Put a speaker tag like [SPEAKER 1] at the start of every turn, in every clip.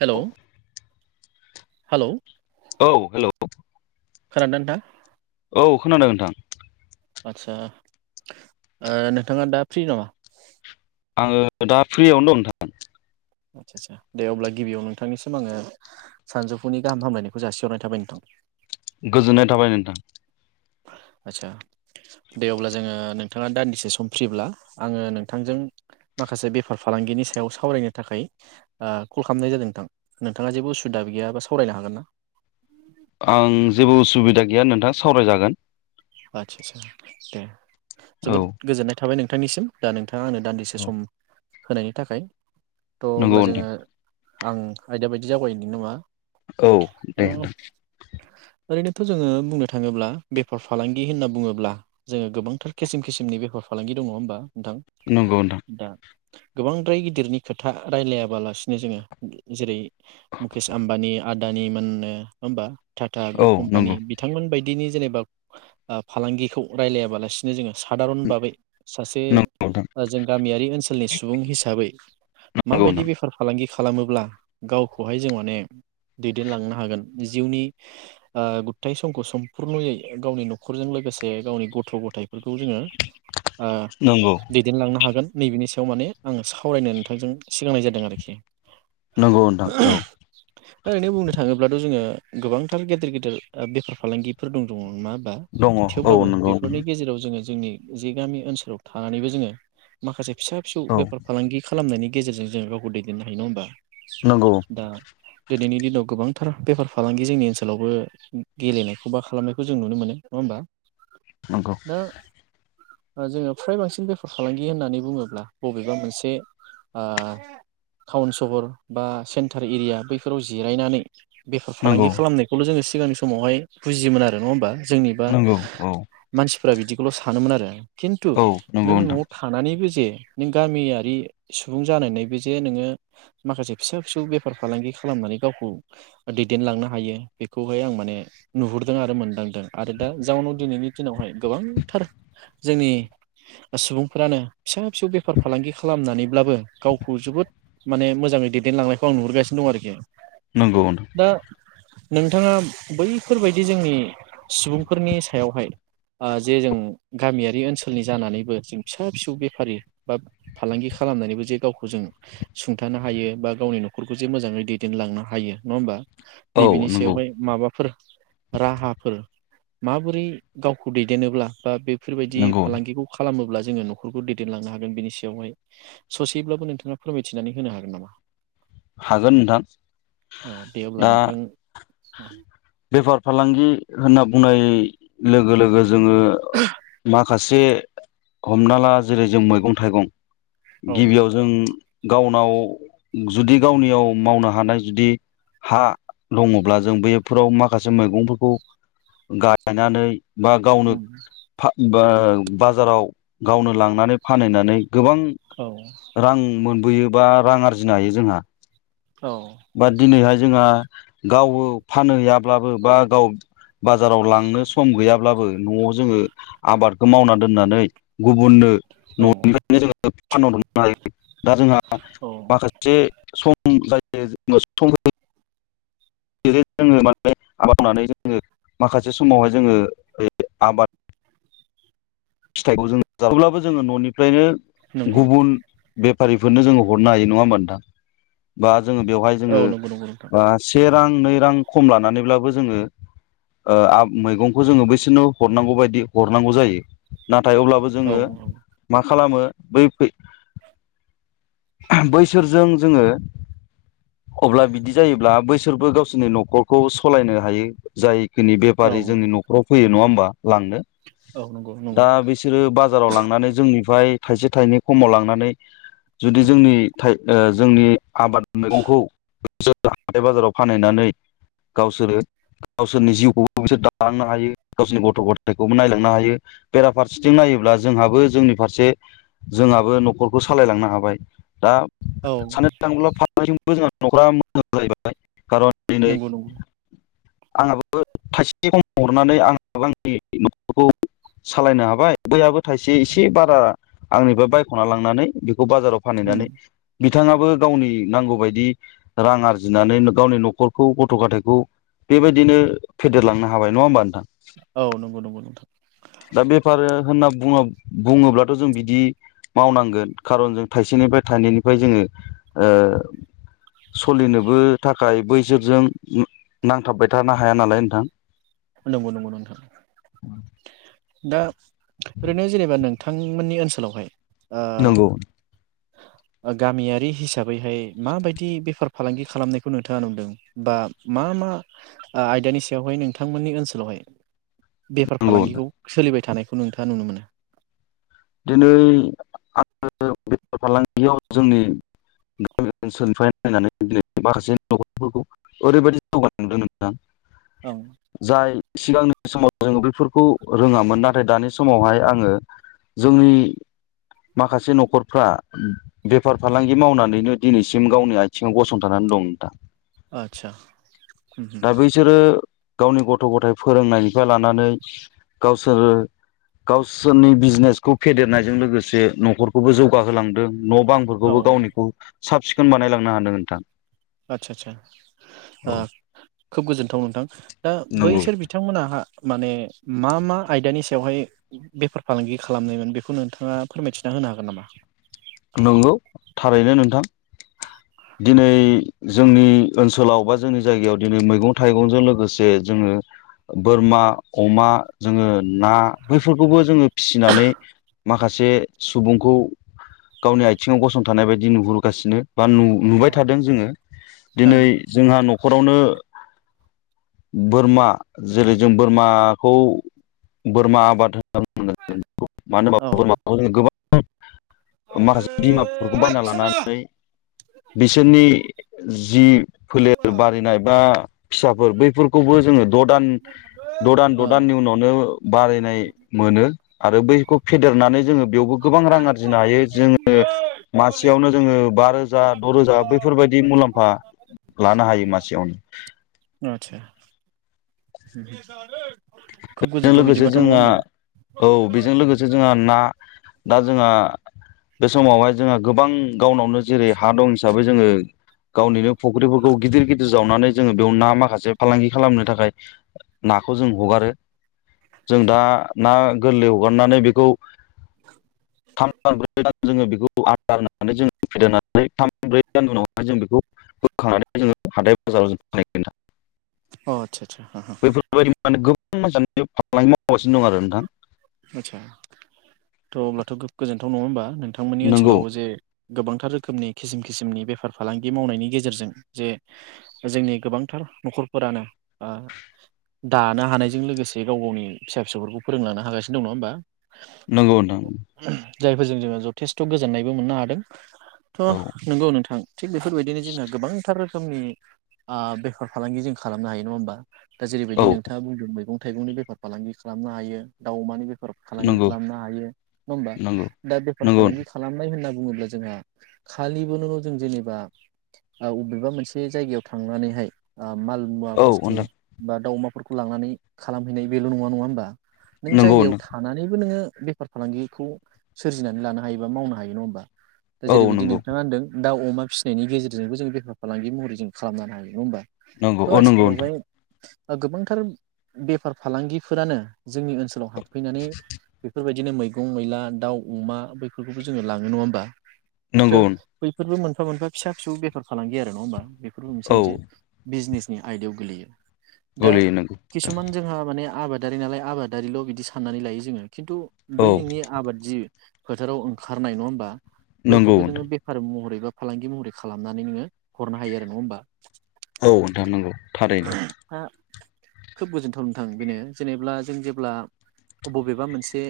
[SPEAKER 1] Hello
[SPEAKER 2] औ
[SPEAKER 1] hello
[SPEAKER 2] औ hello
[SPEAKER 1] खोनदोंना नोंथां?
[SPEAKER 2] औ खोनादों नोंथां।
[SPEAKER 1] आदसा ओ नोंथाङा दा फ्रि दङ?
[SPEAKER 2] आंङो दा फ्रियावनो दं नोंथां।
[SPEAKER 1] आदसा सा दे अब्ला गिबियाव नोंथांनिसिम आङो सानजौफुनि गाहाम हामलायनायखौ जासिहरनाय थाबाय नोंथां।
[SPEAKER 2] गोजोननाय थाबाय नोंथां।
[SPEAKER 1] आचसा दे अब्ला जोङो नोंथाङा दान्दिसे सम फ्रिब्ला आङो नोंथांजों माखासे बेफार फालांगिनि सायाव सावरायनो थाखाय ओ कल खालामनाय जादों नोंथां नोंथाङा जेबो उसुबिदा गैयााबा सावरायनो हागोन ना?
[SPEAKER 2] आं जेबो उसुबिदा गैया नोंथाङा सावरायजागोन।
[SPEAKER 1] आदसा सा दे।
[SPEAKER 2] औ
[SPEAKER 1] जोबोद गोजोननाय थाबाय नों थांनिम दा नोंथा थां आंनो दान्दिसे सम होनायनि थाखाय थ
[SPEAKER 2] नंगौ
[SPEAKER 1] अब्ला
[SPEAKER 2] नोंथां
[SPEAKER 1] जोङो आं आयदा बायदि जावगायनि नामा?
[SPEAKER 2] औ दे।
[SPEAKER 1] ओ ओरैनोथ' जोङो बुंनो थाङोब्ला बेफार फा फालांगि होनना बुङोब्ला जोङो गोबांथार खिसिम खिसिनि बेफार फालांगि दङ ओमबा? नोंथां
[SPEAKER 2] नंगौ नोंथां
[SPEAKER 1] दा गोबांद्राय गिदिरनि खोथा रायलायाबालासिनो जोङो जेरै मुकेश आम्बानि आदानि मोननो ओमबा टाटा ग्रुप
[SPEAKER 2] औ नंगौ
[SPEAKER 1] कम्पानि बिथांमोन बायद दिनि जेनेबाब ओ फालांगिखौ रायलायाबालासिनो जोङो सादारन बाबै सासे
[SPEAKER 2] नंगौ नोंथां
[SPEAKER 1] जों गामियारि ओनसोलनि सुबुं हिसाबै
[SPEAKER 2] नंगौ
[SPEAKER 1] माबायदि
[SPEAKER 2] नोंथां
[SPEAKER 1] बेफार फालांगि खालामोब्ला गावखौहाय जों माने दैदेनलांनो हागोन जिउनि ओ गुथाय समखौ समपुरनयै गावनि न'खरजों लोगोसे गावनि गथ' गथायफोरखौ जोङो ओ
[SPEAKER 2] नंगौ
[SPEAKER 1] दैदेनलांनो हागोन। नैबेनि सायाव माने आं सावरायनो नोंथांजों सिगांनाय जादों आरोखि।
[SPEAKER 2] नंगौ नोंथां औ
[SPEAKER 1] ओरैनो बुंनो थाङोब्लाथ' जोङो गोबांथार गेदेर गेदेर ओ बेफार फालांगिफोर दं। दङ मा? दा
[SPEAKER 2] दङ औ
[SPEAKER 1] थेवब्लाबो
[SPEAKER 2] नंगौ
[SPEAKER 1] बेफोरनि गेजेराव जोङो जोंनि जि गामि ओनसोलाव थानानैबो जोङो माखासे फिसा फिसौ
[SPEAKER 2] औ
[SPEAKER 1] बेफार फालांगि खालामनायनि गेजेरजों जों गावखौ दैदेननो नङा होनबा?
[SPEAKER 2] नंगौ
[SPEAKER 1] दा दिनैनि दिनाव गोबांथार बेफार फालांगि जोंनि ओनसोलावबो गेलेनायखौ बा खालामनाय खौ जों नुनो मोनो नङा होमबा?
[SPEAKER 2] नगौ
[SPEAKER 1] दा जोङो फ्राय बांसिन बेफार फालांगि होननानै बुङोब्ला बबेबा मोनसे ओ टाउन सहर बा सेन्टार एरिया बैफोराव जिरायनानै बेफार
[SPEAKER 2] नंगौ
[SPEAKER 1] फालांगि खालामनायखौल' जोङो सिगांनि समावहाय बुजियोमोन आरो नङा होमबा? जोंनिबा
[SPEAKER 2] नंगौ औ
[SPEAKER 1] मानसिफ्रा बिदि बेखौल' सोमोन आरो खिन्थु
[SPEAKER 2] औ
[SPEAKER 1] नों
[SPEAKER 2] नंगौ नोंथां
[SPEAKER 1] न'आव थानानैबो जे नों गामियारि सुबुं जानायानानै बे जे नोङो माखासे फिसा फिसौ बेफार फालांगि खालामनानै गावखौ दैदेनलांनो हायो बेखौहाय आं माने नुहुर दों आरो मोनदांदों आरो दा जाउनाव दिनैनि दिनावहाय गोबांथार जोंनि सुबुंफ्रानो फिसा फिसौ बेफार फालांगि खालामनानै ब्लाबो गावखौ जोबोद माने मोजाङै दैदेनलांनायखौ आं नुहुरगासिनो दं आरोखि
[SPEAKER 2] नोंगौ ओनथां
[SPEAKER 1] दा नोंथाङा बैफोरबाय दि जोंनि सुबुंफोरनि सायावहाय जे जों गामियारि ओनसोलनि जानानैबो जों फिसा फिसौ बेफारि बा फालांगि खालामनानैबो जे गावखौ जों सुंथानो हायो बा गावनि न'खरखौ जे मोजाङै दैदेनलांनो हायो नङा होमबा
[SPEAKER 2] नोंथां औ
[SPEAKER 1] नैबेनि
[SPEAKER 2] नंगौ
[SPEAKER 1] सायावहाय माबाफोर राहाफोर माबोरै गावखौ दैदेनोनोब्ला बा बे बेफोरबायदि
[SPEAKER 2] नंगौ
[SPEAKER 1] फालांगिखौ खालामोब्ला जोङो न'खरखौ दैदेनलांनो हागोन बेनि सायावहाय ससेब्लाबो नोंथाङा फोरमायथिनानै होनो हागोन नामा
[SPEAKER 2] हागोन
[SPEAKER 1] अ दे
[SPEAKER 2] नोंथां
[SPEAKER 1] अब्ला
[SPEAKER 2] दा
[SPEAKER 1] नोंथां [inaudible]
[SPEAKER 2] बेफार फालांगि होनना बुंनाय लोगो लोगो जोङो मा खासे हमना ला जेरै जों मैगं थाइगं
[SPEAKER 1] औ
[SPEAKER 2] गिबियाव जों गावनाव जुदि गावनियाव मावनो हानाय जुदि हा दङब्ला जों बे फोराव माखासे मैगंफोरखौ गायनानै बा गावनो
[SPEAKER 1] उम
[SPEAKER 2] बा बा बाजाराव गावनो लांनानै फानहैनानै गोबां
[SPEAKER 1] औ
[SPEAKER 2] रां मोन बोयोबा रां आरजिनो हायो जोंहा।
[SPEAKER 1] औ।
[SPEAKER 2] बाट दिनैहाय जोंहा गावो फानहैयाब्लाबो बा गाव बाजाराव लांनो सम गैयाब्लाबो न'आव जोङो आबादखौ मावना दोननानै गुबुननो
[SPEAKER 1] औ
[SPEAKER 2] न'निफायनो जोङो फानहरनो हायो। दा जोंहा
[SPEAKER 1] औ
[SPEAKER 2] माखासे सम [unintelligible] सम [unintelligible] जोङो माने आबाद मावनानै जोङो माखासे समावहाय जोङो आबाद फिथाइखौ जों [unintelligible] थेवब्लाबो जोङो न'निफ्रायनो
[SPEAKER 1] नंगौ
[SPEAKER 2] गुबुन बेफारिफोरनो जोङो हरनो हायो नङा होमबा नोंथां? बा जोङो बेवहाय
[SPEAKER 1] औ
[SPEAKER 2] जोंङो
[SPEAKER 1] नंगौ नंगौ नोंथां
[SPEAKER 2] ओ से रां नै रां खम लानानैब्लाबो जोङो ओ आब मैगंखौ जोङो बैसोरनो हरनांगौ बायदि हरनांगौ जायो। थाय अब्लाबो
[SPEAKER 1] औ
[SPEAKER 2] जोङो मा खालामो बै फै बैसोरजों जोङो अब्ला बिदि जायोब्ला बैसोरबो गावसोरनि न'खरखौ सालायनो हायो जाय खिनि
[SPEAKER 1] औ
[SPEAKER 2] बेपारि जोंनि न'खराव फैयो। नङा होमबा? लांनो
[SPEAKER 1] औ नंगौ नंगौ
[SPEAKER 2] दा बिसोरो बाजाराव लांनानै जोंनिफाय थाइसे थाइनै खमाव लांनानै जुदि जोंनि थाय ओ जोंनि आबाद मेगंखौ बिसोर हाथाय बाजाराव फानहैनानै गावसोरो गावसोरनि जिउखौबो बिसोर दालांनो हायो गावसोरनि गथ' गथायखौ नायलांनो हायो बेरा फारसेथिं नायोब्ला जोंहाबो जोंनि फारसे जोंहाबो न'खरखौ सालायलांनो हा बाय दा
[SPEAKER 1] औ
[SPEAKER 2] [unintelligible] [unintelligible] दिनै
[SPEAKER 1] नंगौ नंगौ।
[SPEAKER 2] आंहाबो थाइसे खम हरनानै आंहाबो आंनि न'खरखौ सालायनो हाबाय बैहाबो थाइसे एसे बारा आंनिफ्राय बायख'ना लांनानै बेखौ बाजाराव
[SPEAKER 1] उम
[SPEAKER 2] फानहैनानै बिथाङाबो गावनि नांगौबायदि रां आरजिनानै गावनि न'खरखौ गथ' गाथाइखौ बेबायदिनो फेदेरलांनो हाबाय नङा होमबा नोंथां?
[SPEAKER 1] औ नंगौ नंगौ नोंथां।
[SPEAKER 2] दा बेफार होनना बुङा बुङोब्लाथ' जों बिदि मावनांगोन कार'न जों थाइसेनिफ्राय थाइनैनिफ्राय जोङो ओ सलिनोबो थाखाय बै जोरजों उम नांथाबबाय थानो हाया नालाय नोंथां।
[SPEAKER 1] नंगौ नंगौ नोंथां। दा ओरैनो जेनेबा नोंथांमोननि ओनसोलावहाय ओ
[SPEAKER 2] नंगौ।
[SPEAKER 1] ओ गामियारि हिसाबैहाय माबायदि बेफार फालांगि खालामनायखौ नोंथाङा नुदों बा मा मा आयदानि सायावहाय नों थांमोननि ओनसोलावहाय बेफार
[SPEAKER 2] नंगौ नोंथां।
[SPEAKER 1] फालांगिखौ सोलिबाय थानाय खौ नोंथाङा नुनो मोनो?
[SPEAKER 2] आङो बेफार फालांगियाव जोंनि गामि ओनसोलनिफ्राय नायनानै दिनै माखासे नखरफोरखौ ओरैबायदि जौगानाय नुदों नोंथां।
[SPEAKER 1] औ
[SPEAKER 2] जाय सिगांनि समाव जोङो बेफोरखौ रोङामोन नाथाय दानि समावहाय आङो जोंनि माखासे नखरफ्रा बेफार फालांगि थाखाय दिनैसिम गावनि आथिङाव गसंथानानै दं दा।
[SPEAKER 1] आच्छा उम उम।
[SPEAKER 2] बैसोरो गावनि गथ गथाइ फोरोंनायनिफाय लानानै गावसोरो गावसोरनि बिजनेस खौ फेदेरनायजों लोगोसे नखरखौबो जौगाहोलांदों न
[SPEAKER 1] औ
[SPEAKER 2] बांफोरखौबो गावनिखौ साब सिखोन बानायलांनो हादों नोंथां।
[SPEAKER 1] आच्छा आच्छा ओ
[SPEAKER 2] औ
[SPEAKER 1] खोब गोजोनथाव नोंथां, दा बैसोर बिथांमोनहा माने मा मा आयदानि सायावहाय बेफार फालांगि खालामनायमोन बेखौ नोंथाङा फोरमायथिना होनो हागोन नामा?
[SPEAKER 2] नंगौ थारैनो नोंथां। दिनै जोंनि ओनसोलाव बा जोंनि जायगायाव दिनै मैगं थाइगंजों लोगोसे जोङो बोरमा अमा जोङो ना बैफोरखौबो जोङो फिसिनानै माखासे सुबुंखौ गावनि आथिङाव गसंथानाय बायदि नुहुरगासिनो। बा नु
[SPEAKER 1] औ
[SPEAKER 2] नुबाय थादों जोङो, दिनै
[SPEAKER 1] ओं
[SPEAKER 2] जोंहा न नखरावनो बोरमा जेरै जों बोरमाखौ बोरमा आबाद होना बुंदों मानो
[SPEAKER 1] औ
[SPEAKER 2] होनबा बोरमाखौ जों गोबां [unintelligible] माखासे बिमाफोरखौ बायना लानानै बिसोरनि जि फोलेर बारायनाय बा फिसाफोर बैफोरखौबो जोङो द दान द दान द
[SPEAKER 1] औ
[SPEAKER 2] दाननि उनावनो बारायनाय मोनो आरो बैखौ फेदेरनानै जोङो बेयावबो गोबां रां आरजिनो हायो। जोङो मासेयावनो जोङो बा रोजा द रोजा बैफोरबायाददि मुलाम्फा लानो हायो मासेयावनो।
[SPEAKER 1] बि जानो
[SPEAKER 2] बेजों लोगोसे जोंहा, औ बेजों लोगोसे जोंहा ना दा जोंहा बे समावहाय जोंहा गोबां गावनावनो जेरै हा दं हिसाबै जोङो गावनिनो फुख्रिफोरखौ गिदिर गिदिर जावनानै जोङो बेयाव ना माखासे फालांगि खालामनो थाखाय नाखौ जों हगारो। जों दा ना गोरलै हगारनानै बेखौ थाम [unintelligible] ब्रै दान जोङो बेखौ आदारनानै जों फेदेरनानै थाम ब्रै दान उनावहाय जों बेखौ बोखांनानै जोङो हाथाइ बाजाराव जों [unintelligible]
[SPEAKER 1] अ आदसा सा हाहा हा
[SPEAKER 2] [unintelligible] बे फालांगि मावगासिनो दं आरो नोंथां
[SPEAKER 1] आतसा त' अब्लाथ' गोजोनथाव नङा होमबा नों नोंथांमोननि
[SPEAKER 2] नंगौ
[SPEAKER 1] ओनसोलावबो जे गोबांथार रोखोमनि खिसिम खिसिमनि बेफार फालांगि मावनायनि गेजेरजों जे जोंनि गोबांथार न'खरफोरानो ओ दानो हानायजों लोगोसे गाव गावनि फिसा फिसौफोरखौ फोरोंलांनो हागासिनो। दं नङा होमबा।
[SPEAKER 2] नंगौ नोंथां।
[SPEAKER 1] जायफोरजों जोङो जथेस्थ' गोजोननायबो मोननो हादों।
[SPEAKER 2] औ
[SPEAKER 1] थ' नंगौ नोंथां। थिग बेफोरबायदिनो जोंहा गोबांथार रोखोमनि बेफार आ फालांगि जों खालामनो हायो। नङा होमबा? दा
[SPEAKER 2] औ
[SPEAKER 1] जेरैबायदि नोंथाङा बुंदों मैगं थाइगंनि बेफार फालांगि खालामनो हायो। दाउ अमानि बे फार फालांगि
[SPEAKER 2] नंगौ
[SPEAKER 1] खालामनो हायो। नङा होमबा?
[SPEAKER 2] नंगौ
[SPEAKER 1] दा बेफार
[SPEAKER 2] नंगौ
[SPEAKER 1] फालांगि खालामनाय होनना बुङोब्ला जोंहा खालिबोनोल' जों जेनेबा अबेबा मोनसे जायगायाव थांनानैहाय ओ माल मुवा
[SPEAKER 2] औ
[SPEAKER 1] बुस्थु
[SPEAKER 2] नोंथां
[SPEAKER 1] बा दाउ अमा फोरखौ लांनानै खालामहैनाय बेल' नङा नङा होनबा नों
[SPEAKER 2] नंगौ
[SPEAKER 1] जायगायाव थानानैबो नोङो बेफार फालांगिखौ सोरजिनानै लानो हायोबा मावनो हायो नङा होमबा। दा
[SPEAKER 2] नोंथां औ
[SPEAKER 1] जेरैबायदि
[SPEAKER 2] नंगौ
[SPEAKER 1] नोंथाङा होनदों दाउ अमा फिसिनायनि गेजेरजोंबो जोङो बेफार फालांगि महरै जों खालामनो हायो। नङा होनबा?
[SPEAKER 2] नंगौ अ नंगौ नोंथां।
[SPEAKER 1] गोबांथार बेफार फालांगिफोरानो जोंनि ओनसो [unintelligible] फैनानै बेफोरबाय बिदिनो मैगं मैला दाउ अमा बैफोरखौबो जोङो लाङो। नङा होमबा?
[SPEAKER 2] नंगौ
[SPEAKER 1] [unintelligible] बैफोरबो मोन फा मोनफा फिसा बेफार फालांगि आरो नङा होमबा? बेफोरबो मोनसे
[SPEAKER 2] औ
[SPEAKER 1] मोनसे बिजनेस। नि आयदायाव गोलैयो। दा
[SPEAKER 2] गोलैयो नंगौ नोंथां
[SPEAKER 1] किसुमान जोंहा माने आबाद आबादारि नालाय आबाद आबादारिल' बिदि साननानै लायो जोङो। खिन्थु बै
[SPEAKER 2] औ
[SPEAKER 1] नोंनि आबाद जि फोथाराव ओंखारनाय नङा होमबा।
[SPEAKER 2] नंगौ
[SPEAKER 1] बयखौबो नोङो
[SPEAKER 2] नोंथां
[SPEAKER 1] बेफार महरैबो फालांगि महरै खालामनानै नोङो हरनो हायो आरो नङा होमबा।
[SPEAKER 2] औ नोंथां नंगौ थारैनो।
[SPEAKER 1] दा खोब गोजोन्थाव नोंथां बेनो जेनेब्ला जों जे ब्ला बबेबा मोनसे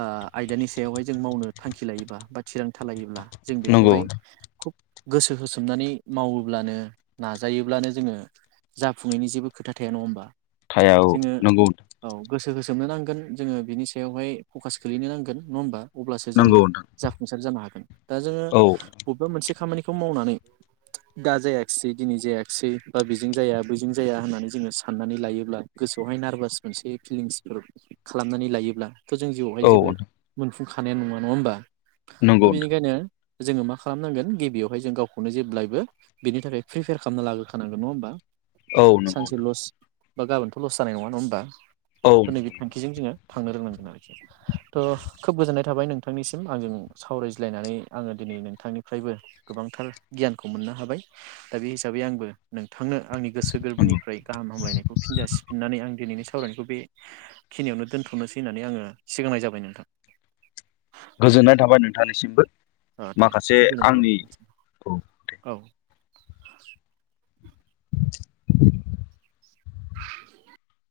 [SPEAKER 1] ओ आयदानि सायाव जों मावनो थांखि लायोबा बा थिरांथा लायोब्ला जों
[SPEAKER 2] नंगौ
[SPEAKER 1] बेखौहाय खुब गोसो होसोमनानै मावोब्लानो नाजायोब्लानो जोङो जाफुङैनि जेबो खोथा थाया नङा होमबा।
[SPEAKER 2] थाया औ
[SPEAKER 1] जोङो
[SPEAKER 2] नंगौ।
[SPEAKER 1] औ गोसो होसोमनो नांगोन जोङो बिनि सायावहाय फकास गोलैनो नांगोन नङा होमबा। अब्लासो जोङो
[SPEAKER 2] नंगौ नोंथां
[SPEAKER 1] जाफुंसार जानो हागोन। दा जोङो
[SPEAKER 2] औ
[SPEAKER 1] बबेबा मोनसे खामानि बेखौ मावनानै दा जायाखिसै दिनै जायाखिसै बा बिजों जाया बैजों जाया होननानै जोङो साननानै लायोब्ला गोसोआवहाय नारभास मोनसे फिलिंचफोर खालामनानै लायोब्ला थ' जों जिउवावहाय
[SPEAKER 2] औ
[SPEAKER 1] जेबो
[SPEAKER 2] नोंथां
[SPEAKER 1] मोन फुंखानायानो नङा होमबा?
[SPEAKER 2] नंगौ
[SPEAKER 1] थ'
[SPEAKER 2] नोंथां
[SPEAKER 1] बिनिखायनो जोङो मा खालामनांगोन गिबियावहाय जों गावखौनो जेब्लायबो बिनि थाखाय फ्रिफेयार खालामना लाग्रोखानांगोन नङा होमबा।
[SPEAKER 2] औ नंगौ
[SPEAKER 1] सानसे
[SPEAKER 2] नोंथां
[SPEAKER 1] लस बा गाबोनथ' लस जानाय नङा होमबा।
[SPEAKER 2] औ
[SPEAKER 1] थ' नैबे
[SPEAKER 2] नंगौ नंगौ
[SPEAKER 1] थांखिजों जोङो थांनो रोंनांगोन आरोखि थ' खोब गोजोननाय थाबाय नोंथांनिसिम आंजों सावरायज्लायनानै आङो दिनै नोंथांनिफ्रायबो गोबांथार गियानखौ मोननो हाबाय दा बे हिसाबै आंबो नों थांनो आंनि गोसो
[SPEAKER 2] नंगौ
[SPEAKER 1] गोरबोनिफ्राय गाहाम हामलायनायखौ फिनजासिफिननानै आं दिनैनि सावरायनायखौ बे खिनियावनो दोनथ'नोसै होननानै आङो सिगांनाय जाबाय नोंथां।
[SPEAKER 2] गोजोननाय थाबाय नोंथांनिसिमबो।
[SPEAKER 1] ओ दे
[SPEAKER 2] माखासे
[SPEAKER 1] खोब गोजोनाय थाबाय
[SPEAKER 2] आंनि
[SPEAKER 1] नोंथांनिसिम
[SPEAKER 2] औ
[SPEAKER 1] औ। [inaudible]
[SPEAKER 2] [inaudible]
[SPEAKER 1] [inaudible]